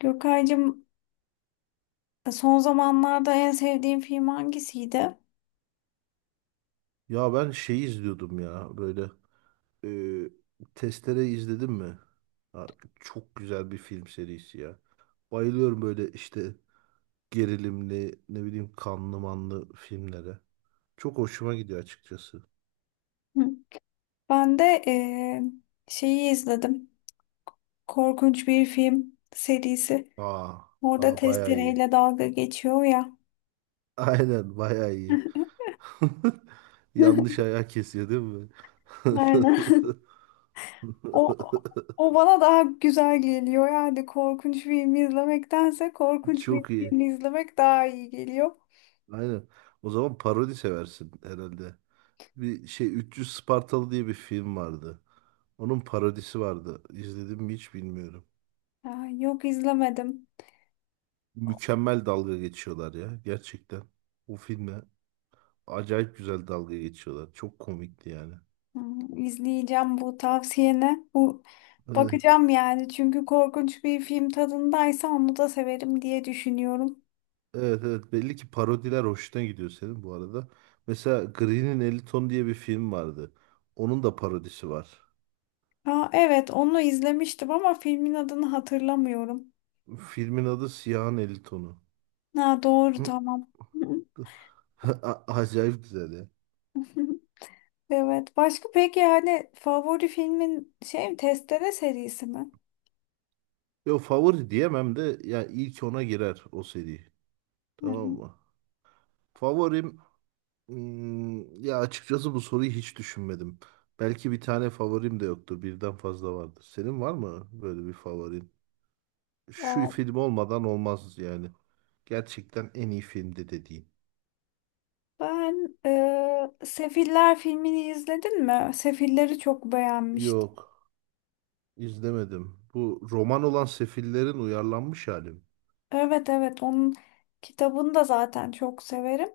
Gökaycığım son zamanlarda en sevdiğin film hangisiydi? Ya ben şeyi izliyordum ya böyle e, Testere izledim mi? Ha, çok güzel bir film serisi ya. Bayılıyorum böyle işte gerilimli, ne bileyim, kanlı manlı filmlere. Çok hoşuma gidiyor açıkçası. Hı. Ben de şeyi izledim. Korkunç bir film serisi. Aa, Orada aa bayağı iyi. testereyle dalga geçiyor ya. Aynen, bayağı iyi. Yanlış ayağı kesiyor değil mi? Aynen. O, o bana daha güzel geliyor. Yani korkunç film izlemektense korkunç bir Çok iyi. film izlemek daha iyi geliyor. Aynen. O zaman parodi seversin herhalde. Bir şey, 300 Spartalı diye bir film vardı. Onun parodisi vardı. İzledim mi hiç bilmiyorum. Aa, yok izlemedim. Mükemmel dalga geçiyorlar ya gerçekten. O filme acayip güzel dalga geçiyorlar. Çok komikti yani. Hmm, İzleyeceğim bu tavsiyene. Bu Evet, bakacağım yani. Çünkü korkunç bir film tadındaysa onu da severim diye düşünüyorum. evet, evet. Belli ki parodiler hoşuna gidiyor senin bu arada. Mesela Green'in 50 Ton diye bir film vardı. Onun da parodisi var. Aa, evet onu izlemiştim ama filmin adını hatırlamıyorum. Filmin adı Siyahın 50 Tonu. Ha, doğru Hı. tamam. Acayip güzel ya. Evet. Başka peki yani favori filmin şey mi? Testere serisi mi? Yo, favori diyemem de ya, ilk ona girer o seri. Hı Tamam hı. mı? Favorim. Ya açıkçası bu soruyu hiç düşünmedim. Belki bir tane favorim de yoktur. Birden fazla vardır. Senin var mı böyle bir favorin? Şu Aa, film olmadan olmaz yani. Gerçekten en iyi filmdi dediğin. ben Sefiller filmini izledin mi? Sefilleri çok beğenmiştim. Yok, izlemedim. Bu roman olan Sefillerin uyarlanmış hali mi? Evet evet, onun kitabını da zaten çok severim.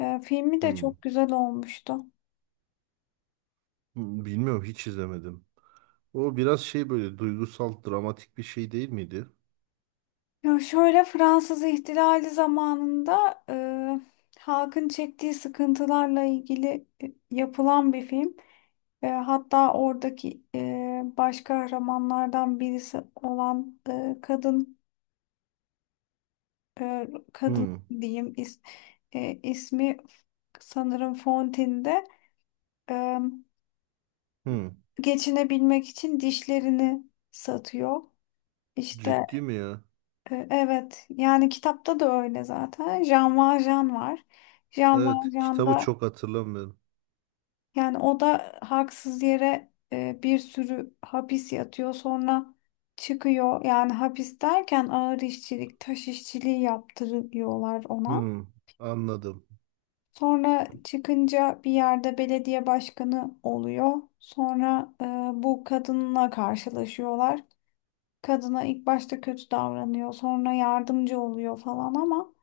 Filmi de Hmm, çok güzel olmuştu. Bilmiyorum, hiç izlemedim. O biraz şey böyle duygusal, dramatik bir şey değil miydi? Ya şöyle Fransız İhtilali zamanında halkın çektiği sıkıntılarla ilgili yapılan bir film. Hatta oradaki baş kahramanlardan birisi olan e, kadın Hmm. diyeyim ismi sanırım Fontaine'de e, Hmm. geçinebilmek için dişlerini satıyor. İşte Ciddi mi ya? Evet yani kitapta da öyle zaten. Jean Valjean var. Jean Evet, kitabı Valjean'da çok hatırlamıyorum. yani o da haksız yere bir sürü hapis yatıyor. Sonra çıkıyor. Yani hapis derken ağır işçilik, taş işçiliği yaptırıyorlar ona. Hmm. Anladım. Sonra çıkınca bir yerde belediye başkanı oluyor. Sonra bu kadınla karşılaşıyorlar. Kadına ilk başta kötü davranıyor. Sonra yardımcı oluyor falan ama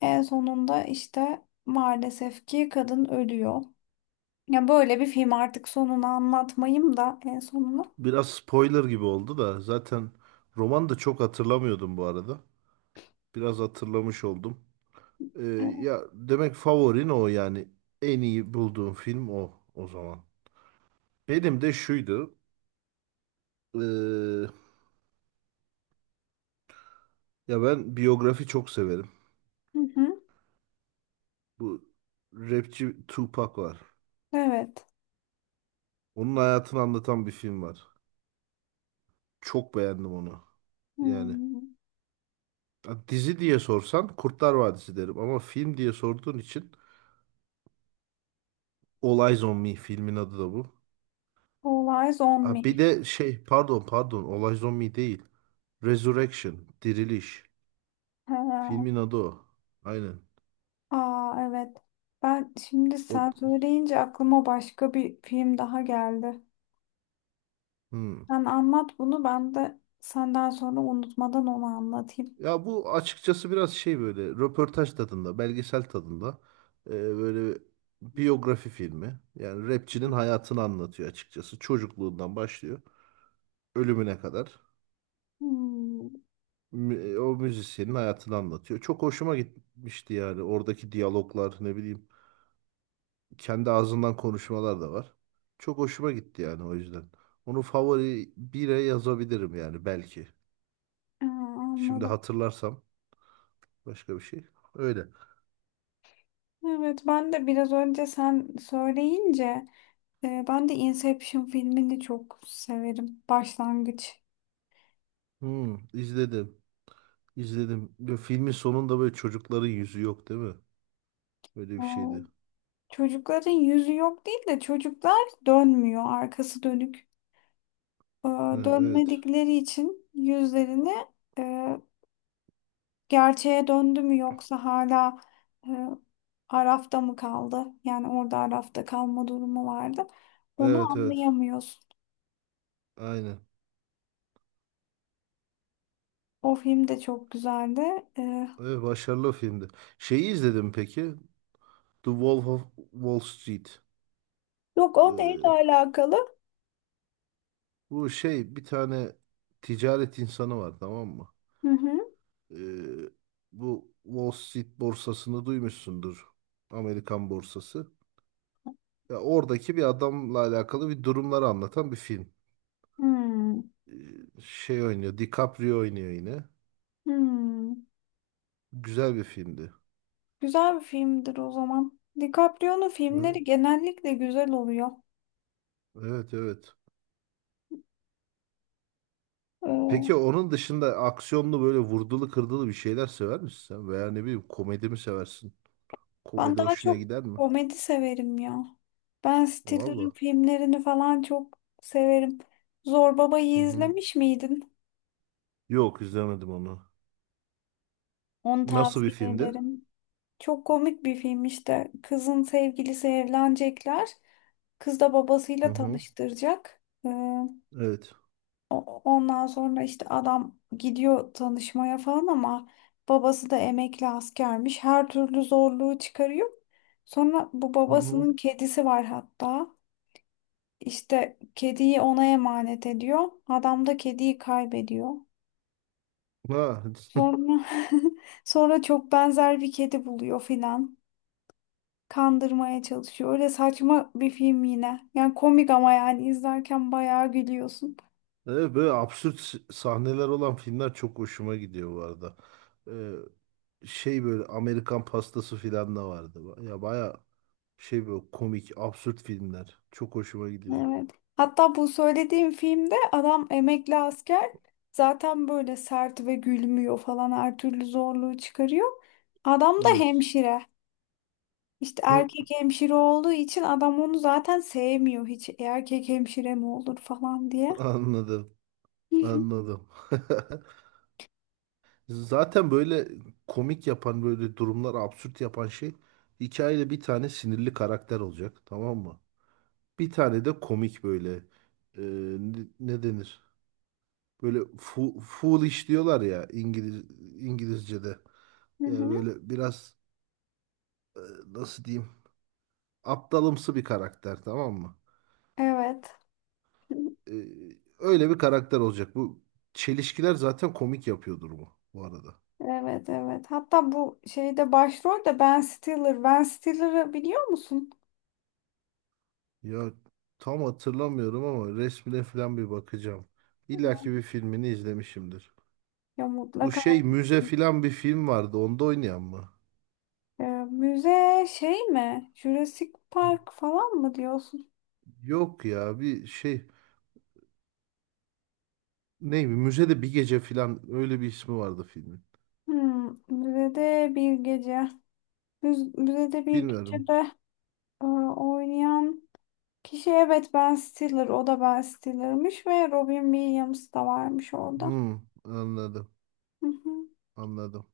en sonunda işte maalesef ki kadın ölüyor. Ya böyle bir film, artık sonunu anlatmayayım da en sonunu. Biraz spoiler gibi oldu da zaten, roman da çok hatırlamıyordum bu arada. Biraz hatırlamış oldum. Ee, Evet. Ya demek favorin o, yani en iyi bulduğum film o o zaman. Benim de şuydu. ee, Ya ben biyografi çok severim. Hı hı. Bu rapçi Tupac var. Evet. Onun hayatını anlatan bir film var. Çok beğendim onu. Yani Hmm. ha, dizi diye sorsan Kurtlar Vadisi derim ama film diye sorduğun için, All Eyes on Me, filmin adı da bu. All Eyes. Ha, bir de şey, pardon pardon, olay zombi değil. Resurrection, diriliş. Ha. Filmin adı o. Aynen. Aa, evet. Ben şimdi O, sen söyleyince aklıma başka bir film daha geldi. hmm. Sen anlat bunu, ben de senden sonra unutmadan onu anlatayım. Ya bu açıkçası biraz şey, böyle röportaj tadında, belgesel tadında, böyle biyografi filmi. Yani rapçinin hayatını anlatıyor açıkçası. Çocukluğundan başlıyor ölümüne kadar. Hmm. O müzisyenin hayatını anlatıyor. Çok hoşuma gitmişti yani, oradaki diyaloglar, ne bileyim. Kendi ağzından konuşmalar da var. Çok hoşuma gitti yani, o yüzden. Onu favori bire yazabilirim yani, belki. Aa, Şimdi anladım. hatırlarsam başka bir şey. Öyle. Evet, ben de biraz önce sen söyleyince ben de Inception filmini çok severim. Başlangıç. İzledim. İzledim. Ve filmin sonunda böyle çocukların yüzü yok değil mi? Öyle bir Aa, şeydi. çocukların yüzü yok değil de çocuklar dönmüyor, arkası dönük. Ee, Ha, evet. Dönmedikleri için yüzlerini e, gerçeğe döndü mü yoksa hala e, Araf'ta mı kaldı? Yani orada Araf'ta kalma durumu vardı. Onu Evet, evet. anlayamıyorsun. Aynen. O film de çok güzeldi. Ee, Evet, başarılı filmdi. Şeyi izledim peki. The Wolf of Wall Street. Yok, o neyle Ee, alakalı? Bu şey, bir tane ticaret insanı var, tamam mı? Hı hı. Ee, Bu Wall Street borsasını duymuşsundur. Amerikan borsası. Ya oradaki bir adamla alakalı bir durumları anlatan bir film. Hmm. Ee, Şey oynuyor, DiCaprio oynuyor yine. Hmm. Güzel bir filmdi. Güzel bir filmdir o zaman. DiCaprio'nun Hı? filmleri genellikle güzel oluyor. Evet, evet. Ee, Peki onun dışında aksiyonlu, böyle vurdulu kırdılı bir şeyler sever misin sen? Veya ne bileyim, komedi mi seversin? Ben Komedi daha hoşuna çok gider mi? komedi severim ya. Ben Stiller'ın Valla. filmlerini falan çok severim. Zor Hı Baba'yı hı. izlemiş miydin? Yok, izlemedim onu. Onu Nasıl bir tavsiye filmdi? ederim. Çok komik bir film işte. Kızın sevgilisi, evlenecekler. Kız da Hı babasıyla hı. tanıştıracak. Evet. Ondan sonra işte adam gidiyor tanışmaya falan ama babası da emekli askermiş. Her türlü zorluğu çıkarıyor. Sonra bu Hı hı. babasının kedisi var hatta. İşte kediyi ona emanet ediyor. Adam da kediyi kaybediyor. Ha. Sonra sonra çok benzer bir kedi buluyor filan. Kandırmaya çalışıyor. Öyle saçma bir film yine. Yani komik, ama yani izlerken bayağı gülüyorsun. Evet, böyle absürt sahneler olan filmler çok hoşuma gidiyor bu arada. Şey, böyle Amerikan pastası filan da vardı. Ya baya şey, böyle komik, absürt filmler. Çok hoşuma gidiyor. Evet. Hatta bu söylediğim filmde adam emekli asker zaten, böyle sert ve gülmüyor falan, her türlü zorluğu çıkarıyor. Adam da Evet. hemşire. İşte erkek hemşire olduğu için adam onu zaten sevmiyor hiç. "E, erkek hemşire mi olur falan diye. Anladım. Hı hı. Anladım. Zaten böyle komik yapan, böyle durumlar absürt yapan şey, hikayede bir tane sinirli karakter olacak, tamam mı? Bir tane de komik, böyle e, ne denir? Böyle foolish diyorlar ya, İngilizce'de. Hı Yani hı. böyle biraz, e, nasıl diyeyim, aptalımsı bir karakter, tamam mı? Evet. E, Öyle bir karakter olacak. Bu çelişkiler zaten komik yapıyordur bu, bu arada. Evet evet. Hatta bu şeyde başrol de Ben Stiller. Ben Stiller'ı biliyor musun? Ya tam hatırlamıyorum ama resmine falan bir bakacağım. İlla ki bir filmini izlemişimdir. Ya Bu mutlaka. şey, müze falan bir film vardı. Onda oynayan mı? Ee, müze şey mi? Jurassic Park falan mı diyorsun? Yok ya, bir şey, ne, bir müzede bir gece falan, öyle bir ismi vardı filmin. Hmm, müzede bir gece. Müzede bir Bilmiyorum. gecede oynayan kişi, evet Ben Stiller, o da Ben Stiller'mış ve Robin Williams da varmış orada. Anladım. Hı hı. Anladım.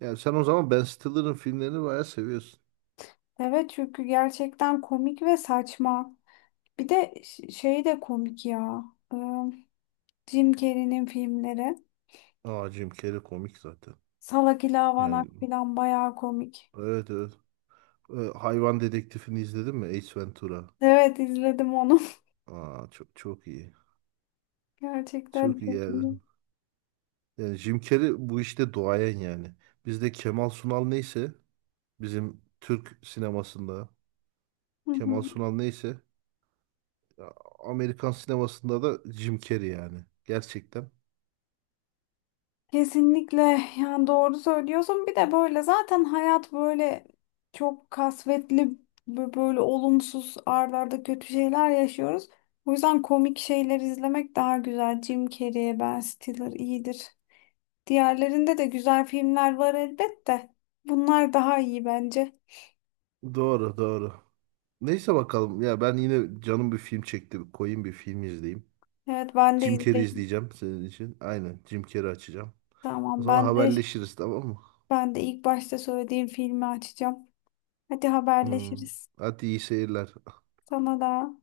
Yani sen o zaman Ben Stiller'ın filmlerini bayağı seviyorsun. Evet, çünkü gerçekten komik ve saçma. Bir de şey de komik ya. Ee, Jim Carrey'nin filmleri. Aa, Jim Carrey komik zaten. Salak İlavanak Yani falan bayağı komik. evet, evet. Hayvan Dedektifini izledin mi? Ace Ventura. Evet, izledim onu. Aa, çok çok iyi. Gerçekten Çok iyi çok yani. iyi. Yani Jim Carrey bu işte duayen yani. Bizde Kemal Sunal neyse, bizim Türk sinemasında Hı Kemal hı. Sunal neyse ya, Amerikan sinemasında da Jim Carrey yani. Gerçekten. Kesinlikle, yani doğru söylüyorsun. Bir de böyle zaten hayat böyle çok kasvetli, böyle olumsuz ardarda kötü şeyler yaşıyoruz. O yüzden komik şeyler izlemek daha güzel. Jim Carrey, Ben Stiller iyidir. Diğerlerinde de güzel filmler var elbette. Bunlar daha iyi bence. Doğru, doğru. Neyse bakalım. Ya ben yine canım bir film çekti. Koyayım bir film izleyeyim. Evet, ben de Jim Carrey izleyeyim. izleyeceğim senin için. Aynen, Jim Carrey açacağım. O Tamam, zaman ben de haberleşiriz, tamam mı? ben de ilk başta söylediğim filmi açacağım. Hadi Hmm. haberleşiriz. Hadi iyi seyirler. Sana da.